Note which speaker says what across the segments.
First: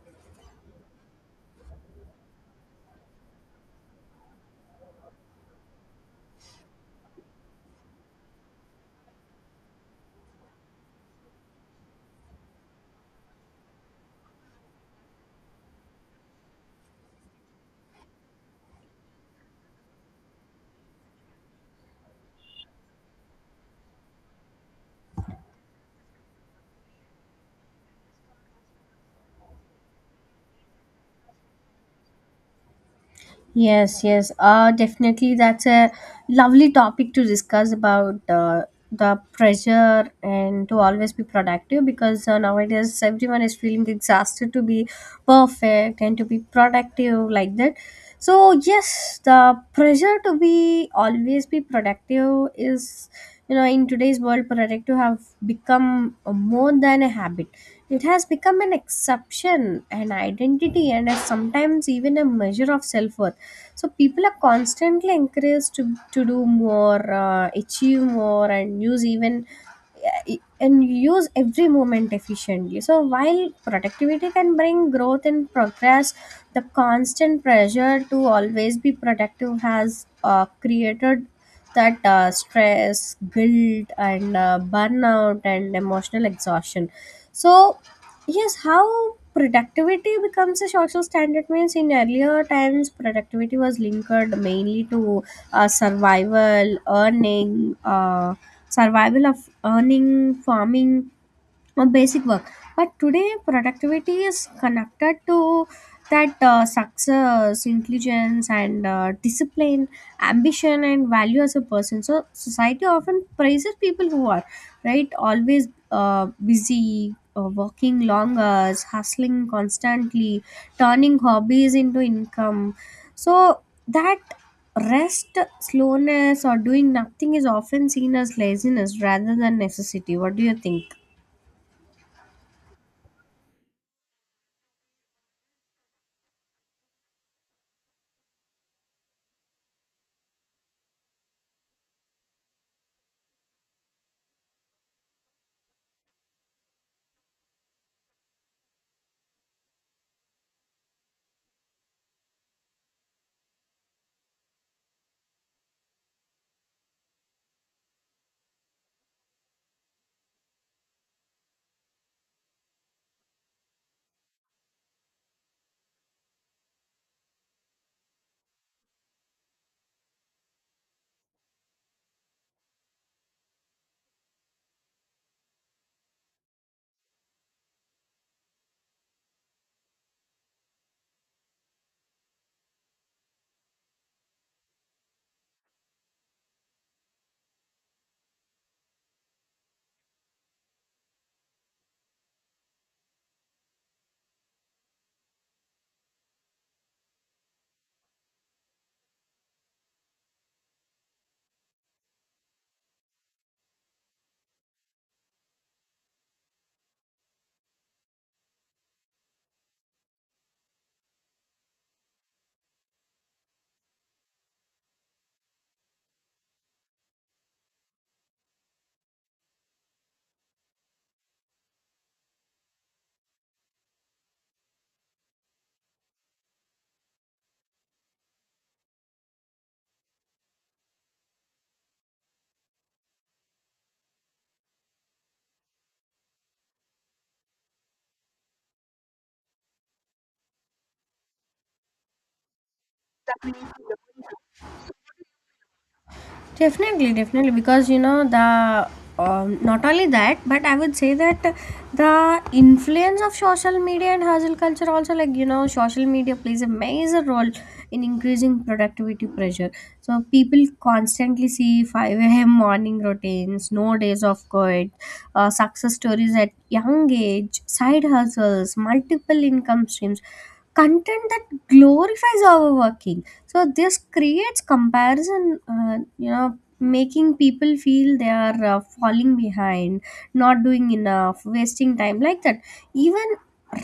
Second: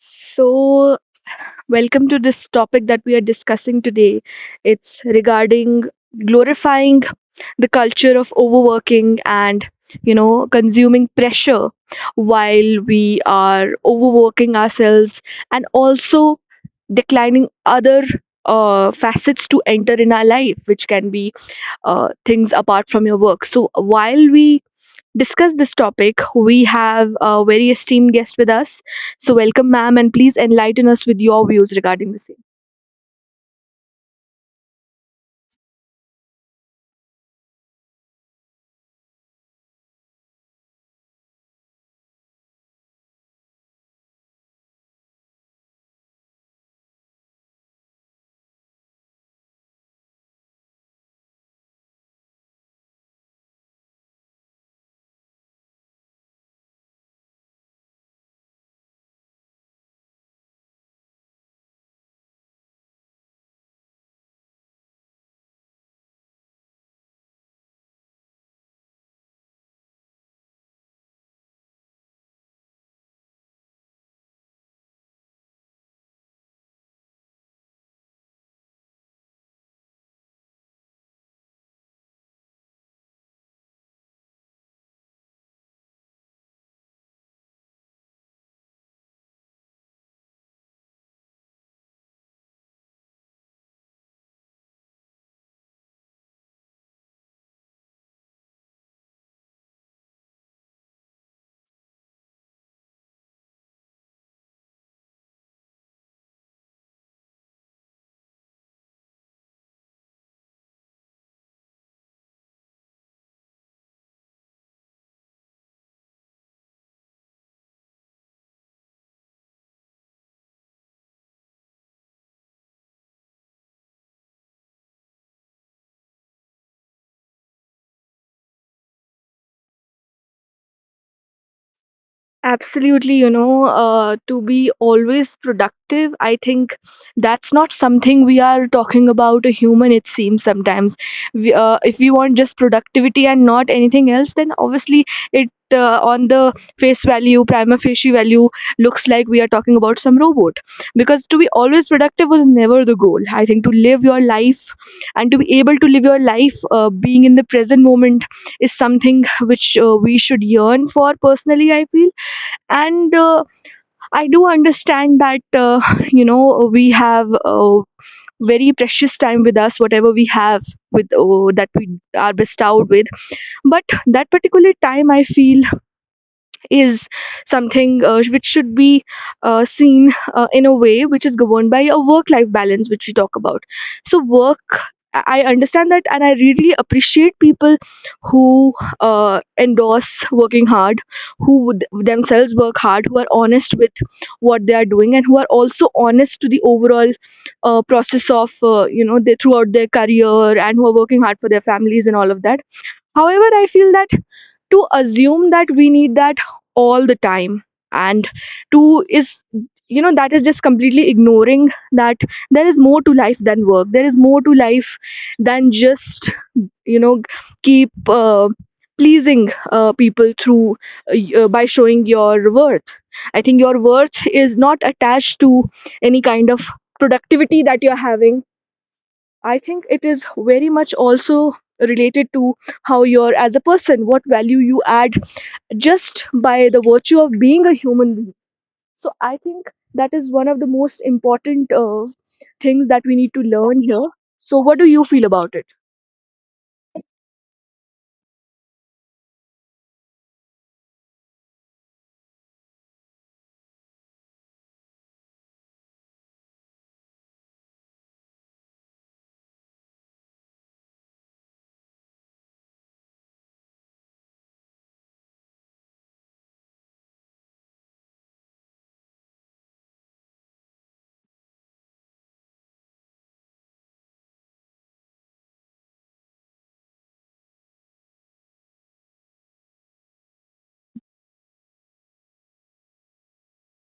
Speaker 1: So, welcome to this topic that we are discussing today. It's regarding glorifying the culture of overworking and, consuming pressure while we are overworking ourselves and also declining other facets to enter in our life, which can be things apart from your work. So, while we discuss this topic, we have a very esteemed guest with us. So, welcome, ma'am, and please enlighten us with your views regarding the same.
Speaker 2: Yes, yes. Definitely, that's a lovely topic to discuss about the pressure and to always be productive, because nowadays everyone is feeling exhausted to be perfect and to be productive, like that. So, yes, the pressure to be always be productive is in today's world. Productive have become more than a habit. It has become an exception, an identity, and sometimes even a measure of self worth. So people are constantly encouraged to do more, achieve more, and use every moment efficiently. So while productivity can bring growth and progress, the constant pressure to always be productive has created that stress, guilt, and burnout and emotional exhaustion. So, yes, how productivity becomes a social standard means in earlier times productivity was linked mainly to survival, earning. Survival of earning, farming, a basic work. But today productivity is connected to that success, intelligence, and discipline, ambition, and value as a person. So society often praises people who are, right, always busy, working long hours, hustling constantly, turning hobbies into income. So that rest, slowness, or doing nothing is often seen as laziness rather than necessity. What do you think?
Speaker 1: Absolutely, to be always productive, I think that's not something we are talking about a human, it seems sometimes. If we want just productivity and not anything else, then obviously it on the face value, prima facie value, looks like we are talking about some robot. Because to be always productive was never the goal. I think to live your life and to be able to live your life being in the present moment is something which we should yearn for, personally I feel, and I do understand that we have very precious time with us, whatever we have, with that we are bestowed with. But that particular time, I feel, is something which should be seen in a way which is governed by a work life balance which we talk about. So work, I understand that, and I really appreciate people who uh, endorse working hard, who would themselves work hard, who are honest with what they are doing, and who are also honest to the overall process of they throughout their career, and who are working hard for their families and all of that. However, I feel that to assume that we need that all the time, and to is you know that is just completely ignoring that there is more to life than work. There is more to life than just you know keep pleasing people through by showing your worth. I think your worth is not attached to any kind of productivity that you're having. I think it is very much also related to how you're as a person, what value you add just by the virtue of being a human being. So I think that is one of the most important things that we need to learn here. So what do you feel about it?
Speaker 2: Definitely, definitely, because you know the not only that, but I would say that the influence of social media and hustle culture, also, like, social media plays a major role in increasing productivity pressure. So people constantly see 5 a.m. morning routines, no days off quit, success stories at young age, side hustles, multiple income streams, content that glorifies overworking. So this creates comparison, making people feel they are falling behind, not doing enough, wasting time, like that. Even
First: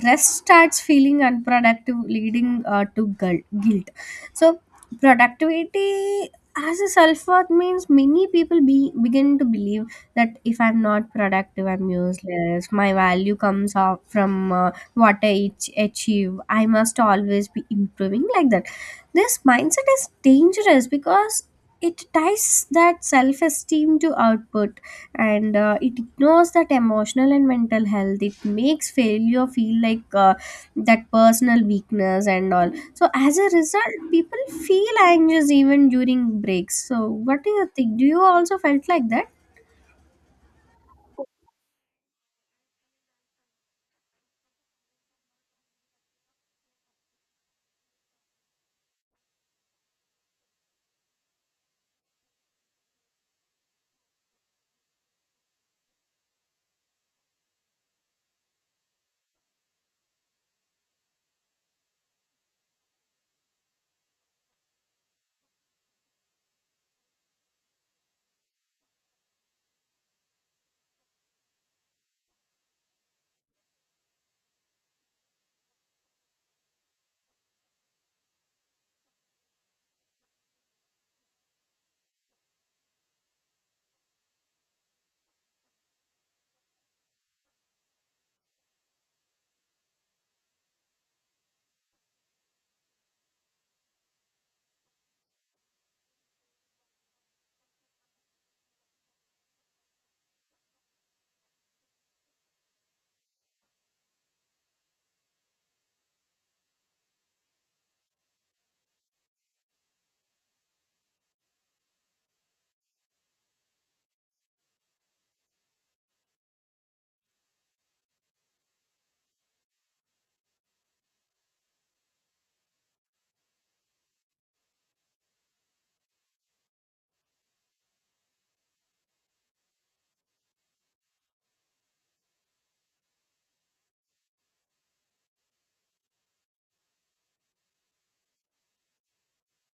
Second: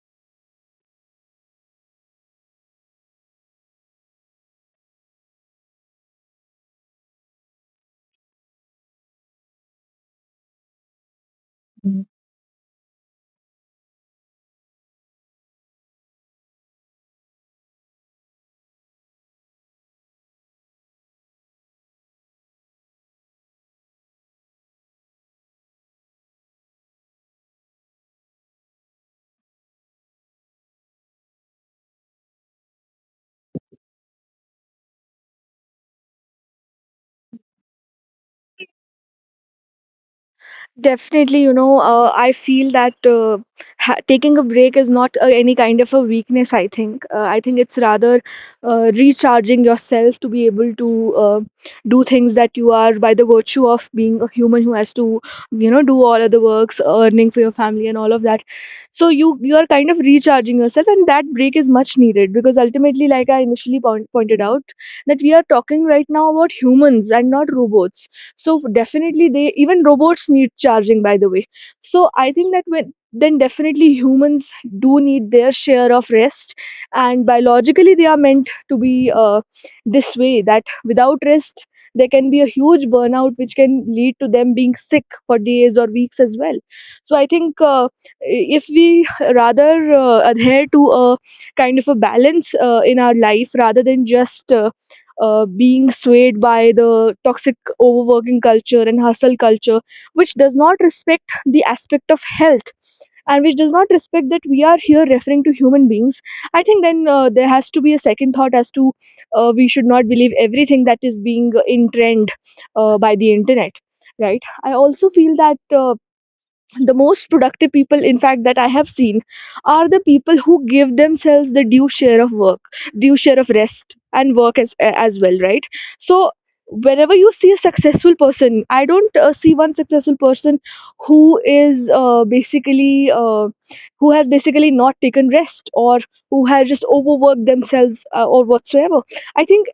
Speaker 2: rest starts feeling unproductive, leading to guilt. So, productivity as a self worth means many people begin to believe that if I'm not productive, I'm useless. My value comes off from what I achieve. I must always be improving, like that. This mindset is dangerous because it ties that self esteem to output, and it ignores that emotional and mental health. It makes failure feel like that personal weakness and all. So as a result, people feel anxious even during breaks. So what do you think, do you also felt like that?
Speaker 1: Definitely, I feel that taking a break is not any kind of a weakness, I think. I think it's rather recharging yourself to be able to do things that you are, by the virtue of being a human, who has to, do all other works, earning for your family and all of that. So you are kind of recharging yourself, and that break is much needed, because ultimately, like I initially pointed out, that we are talking right now about humans and not robots. So definitely, they even robots need charging, by the way. So I think that, when then, definitely humans do need their share of rest, and biologically they are meant to be this way, that without rest there can be a huge burnout which can lead to them being sick for days or weeks as well. So I think if we rather adhere to a kind of a balance in our life, rather than just being swayed by the toxic overworking culture and hustle culture, which does not respect the aspect of health and which does not respect that we are here referring to human beings. I think then there has to be a second thought, as to we should not believe everything that is being in trend by the internet, right? I also feel that. The most productive people in fact that I have seen are the people who give themselves the due share of work, due share of rest and work as well, right? So whenever you see a successful person, I don't see one successful person who is basically who has basically not taken rest, or who has just overworked themselves or whatsoever. I think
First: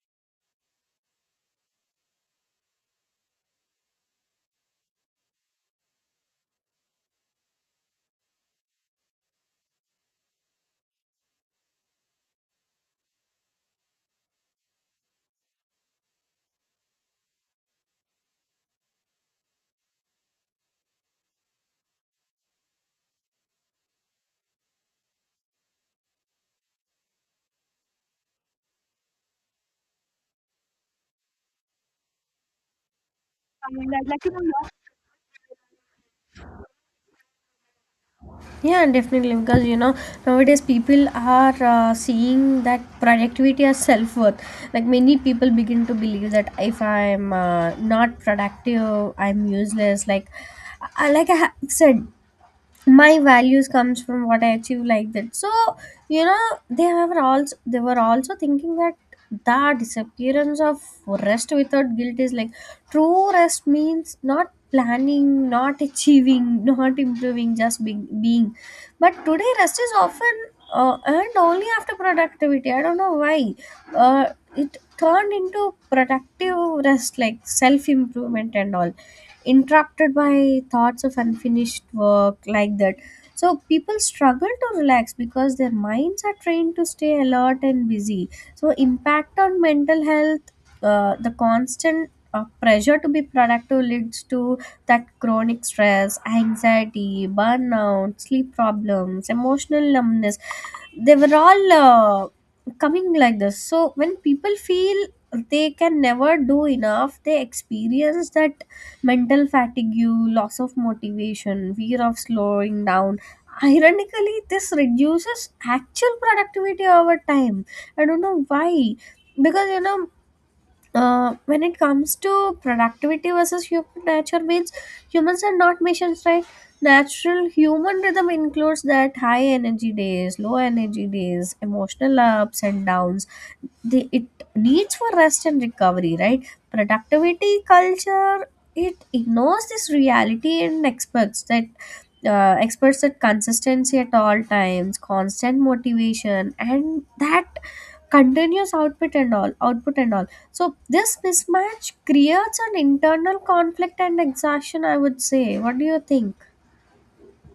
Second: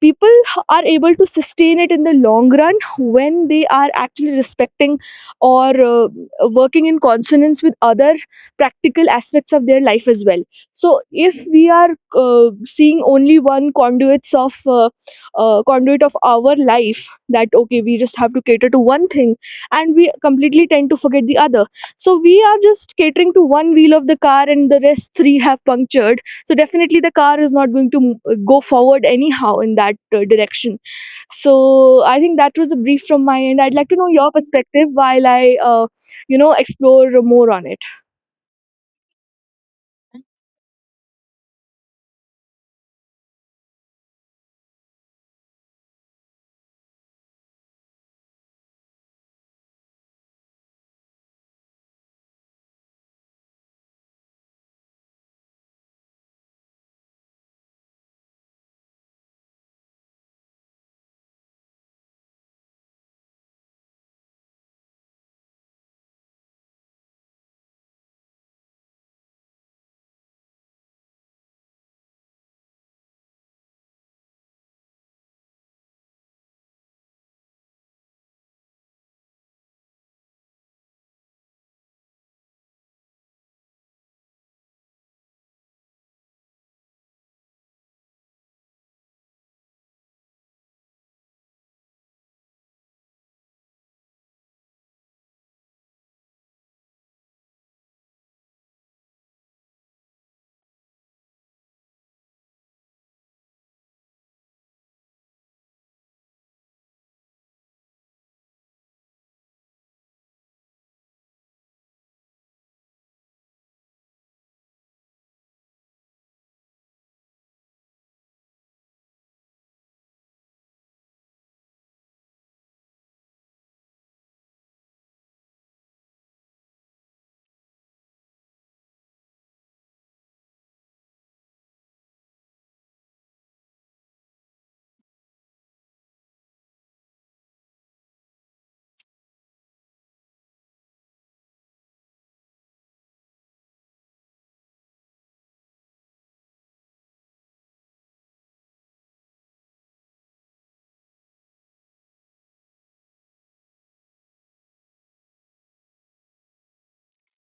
Speaker 1: people are able to sustain it in the long run when they are actually respecting, or working in consonance with, other practical aspects of their life as well. So if we are seeing only one conduit of our life, that okay, we just have to cater to one thing and we completely tend to forget the other. So we are just catering to one wheel of the car and the rest three have punctured. So definitely the car is not going to go forward anyhow in that direction. So I think that was a brief from my end. I'd like to know your perspective while I uh, explore more on it.
Speaker 2: Yeah, definitely. Because, nowadays people are seeing that productivity as self worth. Like many people begin to believe that if I'm not productive, I'm useless. Like, I said, my values comes from what I achieve, like that. So, you know they were also thinking that the disappearance of rest without guilt is like true rest means not planning, not achieving, not improving, just being. But today rest is often earned only after productivity. I don't know why uh, it turned into productive rest, like self improvement and all, interrupted by thoughts of unfinished work, like that. So people struggle to relax because their minds are trained to stay alert and busy. So, impact on mental health. The constant pressure to be productive leads to that chronic stress, anxiety, burnout, sleep problems, emotional numbness. They were all coming like this. So when people feel they can never do enough, they experience that mental fatigue, loss of motivation, fear of slowing down. Ironically, this reduces actual productivity over time. I don't know why. Because, when it comes to productivity versus human nature means humans are not machines, right? Natural human rhythm includes that high energy days, low energy days, emotional ups and downs, the it needs for rest and recovery, right? Productivity culture, it ignores this reality and expects that experts that consistency at all times, constant motivation, and that continuous output and all. So this mismatch creates an internal conflict and exhaustion, I would say. What do you think?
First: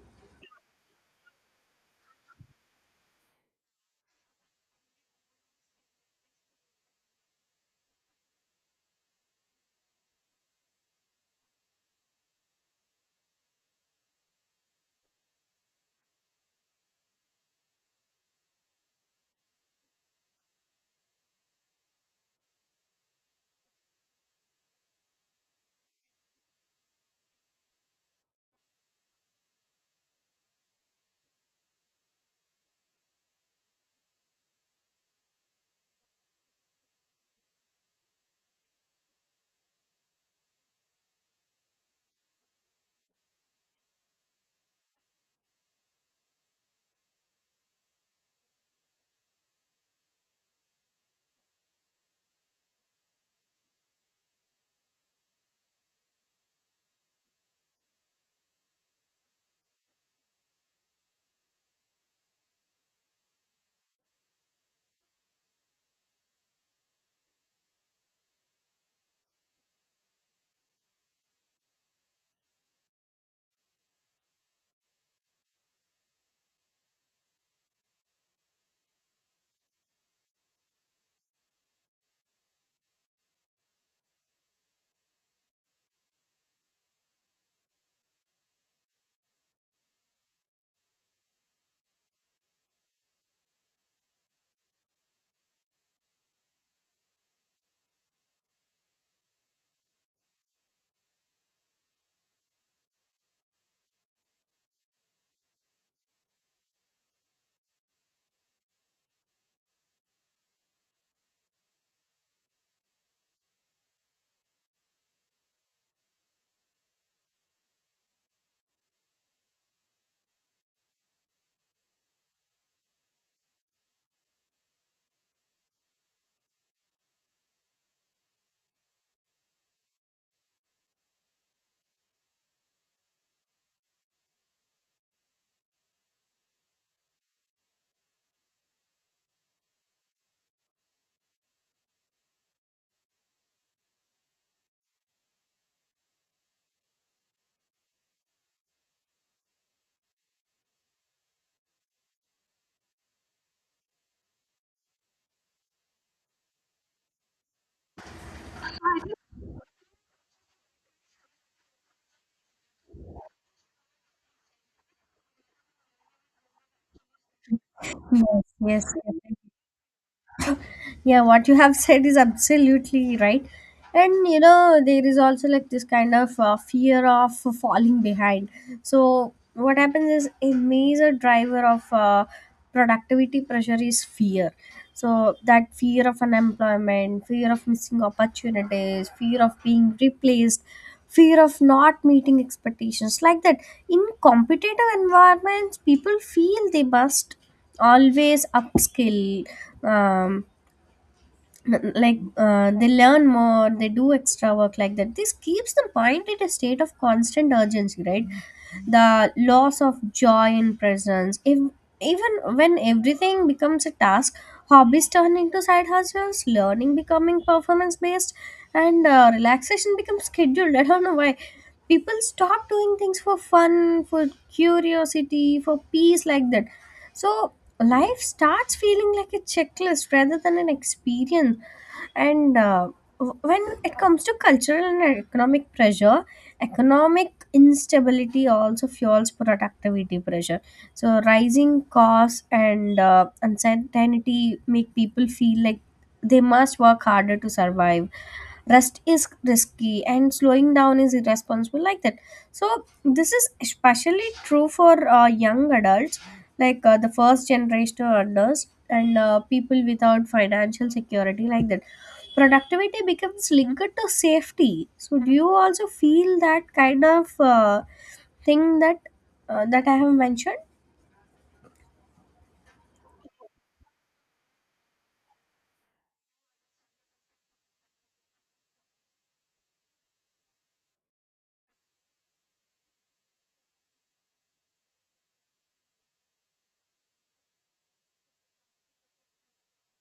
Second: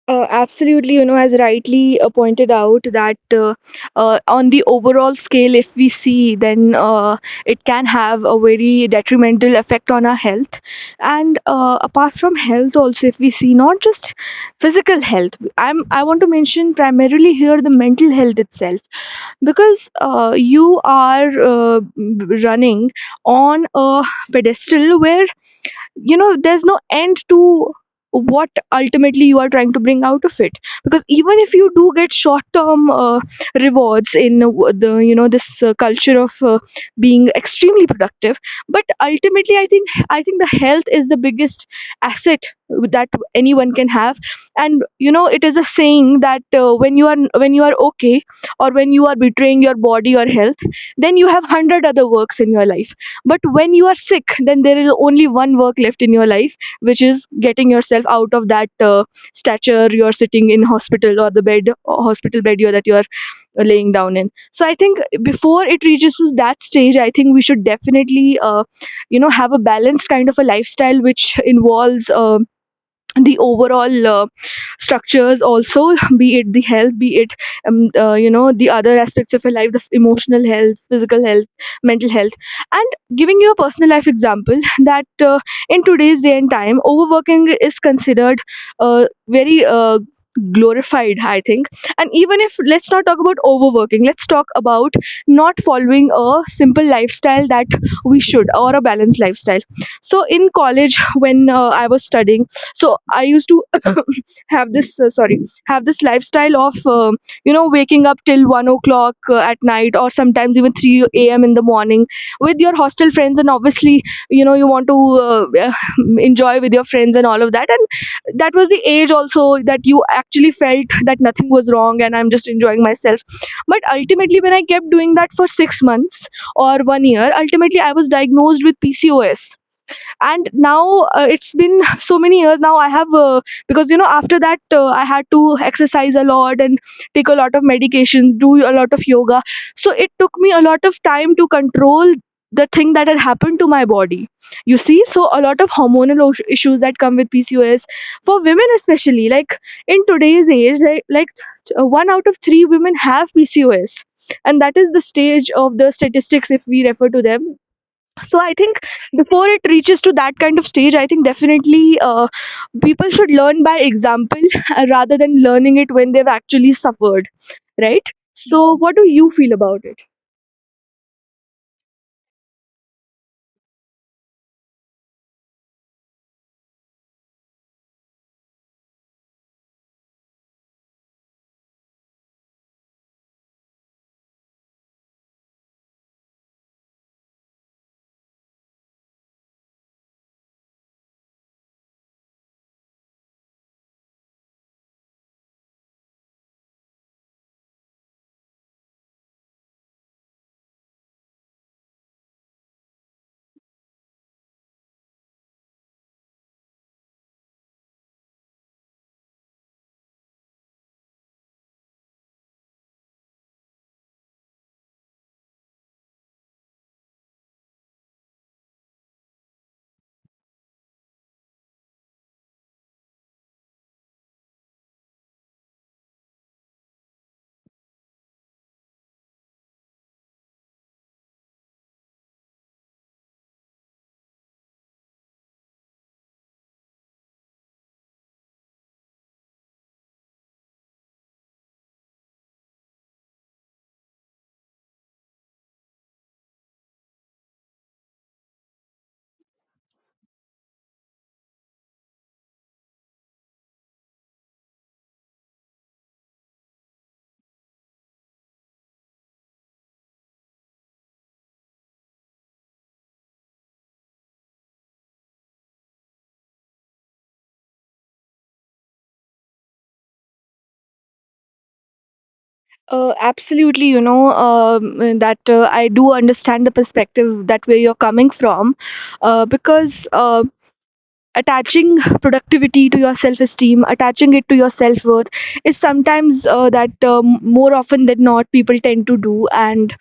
Speaker 1: Absolutely, has rightly pointed out that on the overall scale, if we see, then it can have a very detrimental effect on our health. And apart from health also, if we see, not just physical health, I want to mention primarily here the mental health itself, because you are running on a pedestal where there's no end to what ultimately you are trying to bring out of it. Because even if you do get short term rewards in the you know this culture of being extremely productive, but ultimately I think the health is the biggest asset that anyone can have. And it is a saying that when you are okay, or when you are betraying your body or health, then you have 100 other works in your life. But when you are sick, then there is only one work left in your life, which is getting yourself out of that stature you are sitting in, hospital or the bed, or hospital bed, you that you are laying down in. So I think before it reaches to that stage, I think we should definitely have a balanced kind of a lifestyle, which involves the overall structures also, be it the health, be it the other aspects of your life, the emotional health, physical health, mental health. And giving you a personal life example, that in today's day and time, overworking is considered very glorified, I think. And even if, let's not talk about overworking, let's talk about not following a simple lifestyle that we should, or a balanced lifestyle. So in college, when I was studying, so I used to have this uh, sorry have this lifestyle of waking up till 1 o'clock at night, or sometimes even 3 a.m. in the morning with your hostel friends, and obviously, you want to uh, enjoy with your friends and all of that. And that was the age also, that you actually felt that nothing was wrong and I'm just enjoying myself. But ultimately when I kept doing that for 6 months or 1 year, ultimately I was diagnosed with PCOS, and now it's been so many years now I have because after that I had to exercise a lot and take a lot of medications, do a lot of yoga. So it took me a lot of time to control the thing that had happened to my body, you see. So a lot of hormonal issues that come with PCOS for women especially, like in today's age, like one out of three women have PCOS. And that is the stage of the statistics, if we refer to them. So I think before it reaches to that kind of stage, I think definitely people should learn by example rather than learning it when they've actually suffered, right?
Speaker 2: Yes,
Speaker 1: So
Speaker 2: yes,
Speaker 1: what do you
Speaker 2: yes.
Speaker 1: feel about it?
Speaker 2: Yeah, what you have said is absolutely right. And, there is also like this kind of fear of falling behind. So what happens is, a major driver of productivity pressure is fear. So that fear of unemployment, fear of missing opportunities, fear of being replaced, fear of not meeting expectations, like that. In competitive environments people feel they must always upskill, um, like they learn more, they do extra work, like that. This keeps the mind in a state of constant urgency, right? The loss of joy in presence, if even when everything becomes a task, hobbies turn into side hustles, learning becoming performance based, and relaxation becomes scheduled. I don't know why people stop doing things for fun, for curiosity, for peace, like that. So life starts feeling like a checklist rather than an experience. And when it comes to cultural and economic pressure, economic instability also fuels productivity pressure. So rising costs and uncertainty make people feel like they must work harder to survive. Rest is risky and slowing down is irresponsible, like that. So this is especially true for young adults, like the first generation earners and people without financial security, like that. Productivity becomes linked to safety. So do you also feel that kind of thing, that I have mentioned?
Speaker 1: Uh, absolutely, that I do understand the perspective that where you're coming from. Because attaching productivity to your self esteem, attaching it to your self worth is sometimes, that more often than not, people tend to do. And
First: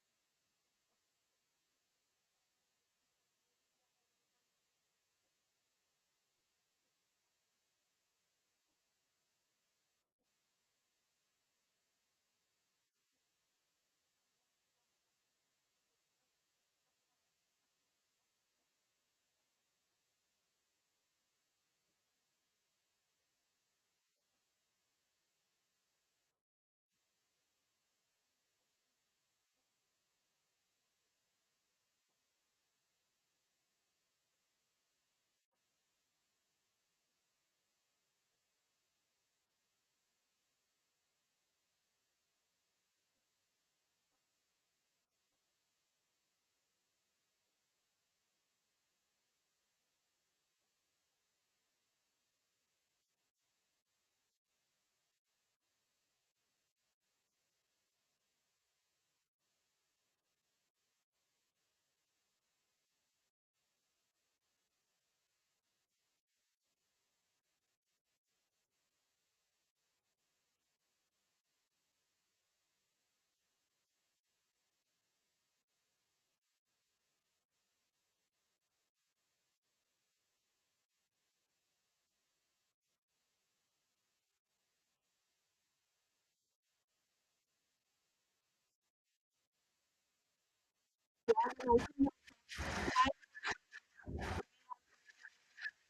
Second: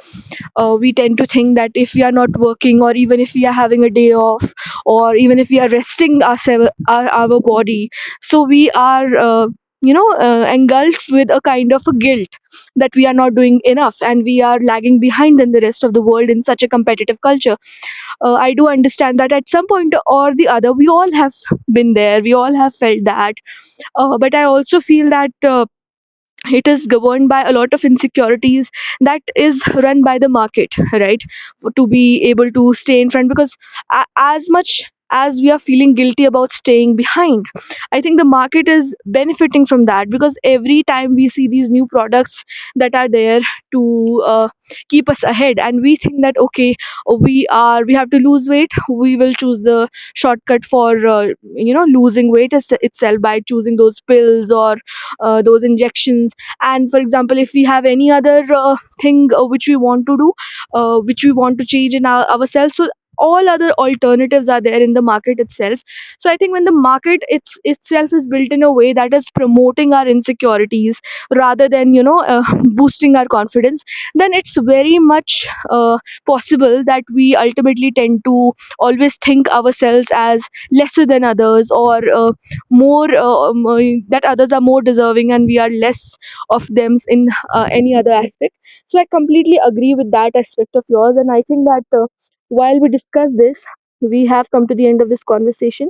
Speaker 1: we tend to think that if we are not working, or even if we are having a day off, or even if we are resting ourselves, our body, so we are engulfed with a kind of a guilt that we are not doing enough and we are lagging behind than the rest of the world in such a competitive culture. I do understand that at some point or the other we all have been there, we all have felt that, but I also feel that it is governed by a lot of insecurities that is run by the market, right? To be able to stay in front, because as much as we are feeling guilty about staying behind, I think the market is benefiting from that, because every time we see these new products that are there to uh, keep us ahead, and we think that okay, we have to lose weight, we will choose the shortcut for uh, losing weight itself by choosing those pills or those injections. And for example, if we have any other thing which we want to do, which we want to change in ourselves, so all other alternatives are there in the market itself. So I think when the market it's itself is built in a way that is promoting our insecurities rather than boosting our confidence, then it's very much possible that we ultimately tend to always think ourselves as lesser than others, or more that others are more deserving and we are less of them in any other aspect. So I completely agree with that aspect of yours, and I think that while we discuss this, we have come to the end of this conversation.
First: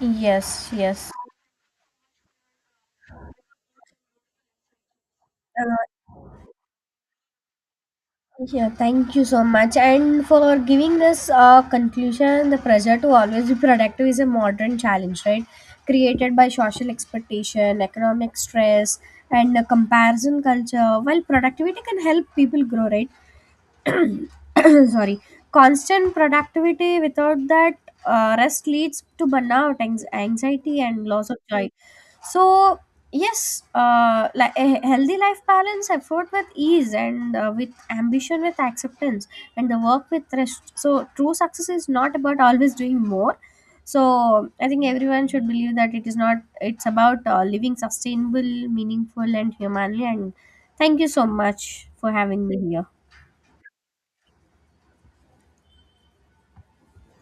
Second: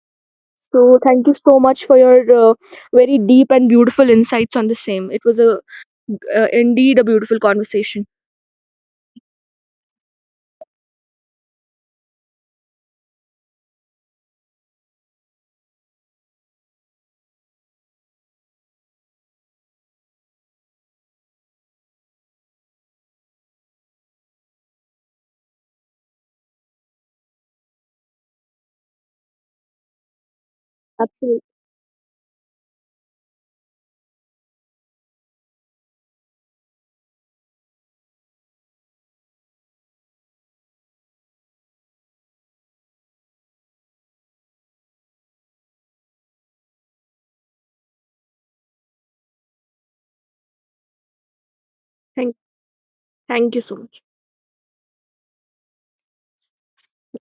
Speaker 2: Yes,
Speaker 1: So
Speaker 2: yes.
Speaker 1: thank you so much for your uh, very deep and beautiful insights on the same. It was a indeed a beautiful conversation.
Speaker 2: Yeah, thank you so much. And for giving this conclusion, the pressure to always be productive is a modern challenge, right? Created by social expectation, economic stress, and the comparison culture. While productivity can help people grow, right? Sorry. Constant productivity without that rest leads to burnout, anxiety, and loss of
Speaker 1: Absolutely.
Speaker 2: joy. So, yes, like a healthy life balance, effort with ease, and with ambition, with acceptance, and the work with rest. So true success is not about always doing more. So I think everyone should believe that it is not it's about living sustainable, meaningful, and humanly. And thank you so much for
Speaker 1: Thank,
Speaker 2: having me here.
Speaker 1: thank you so much.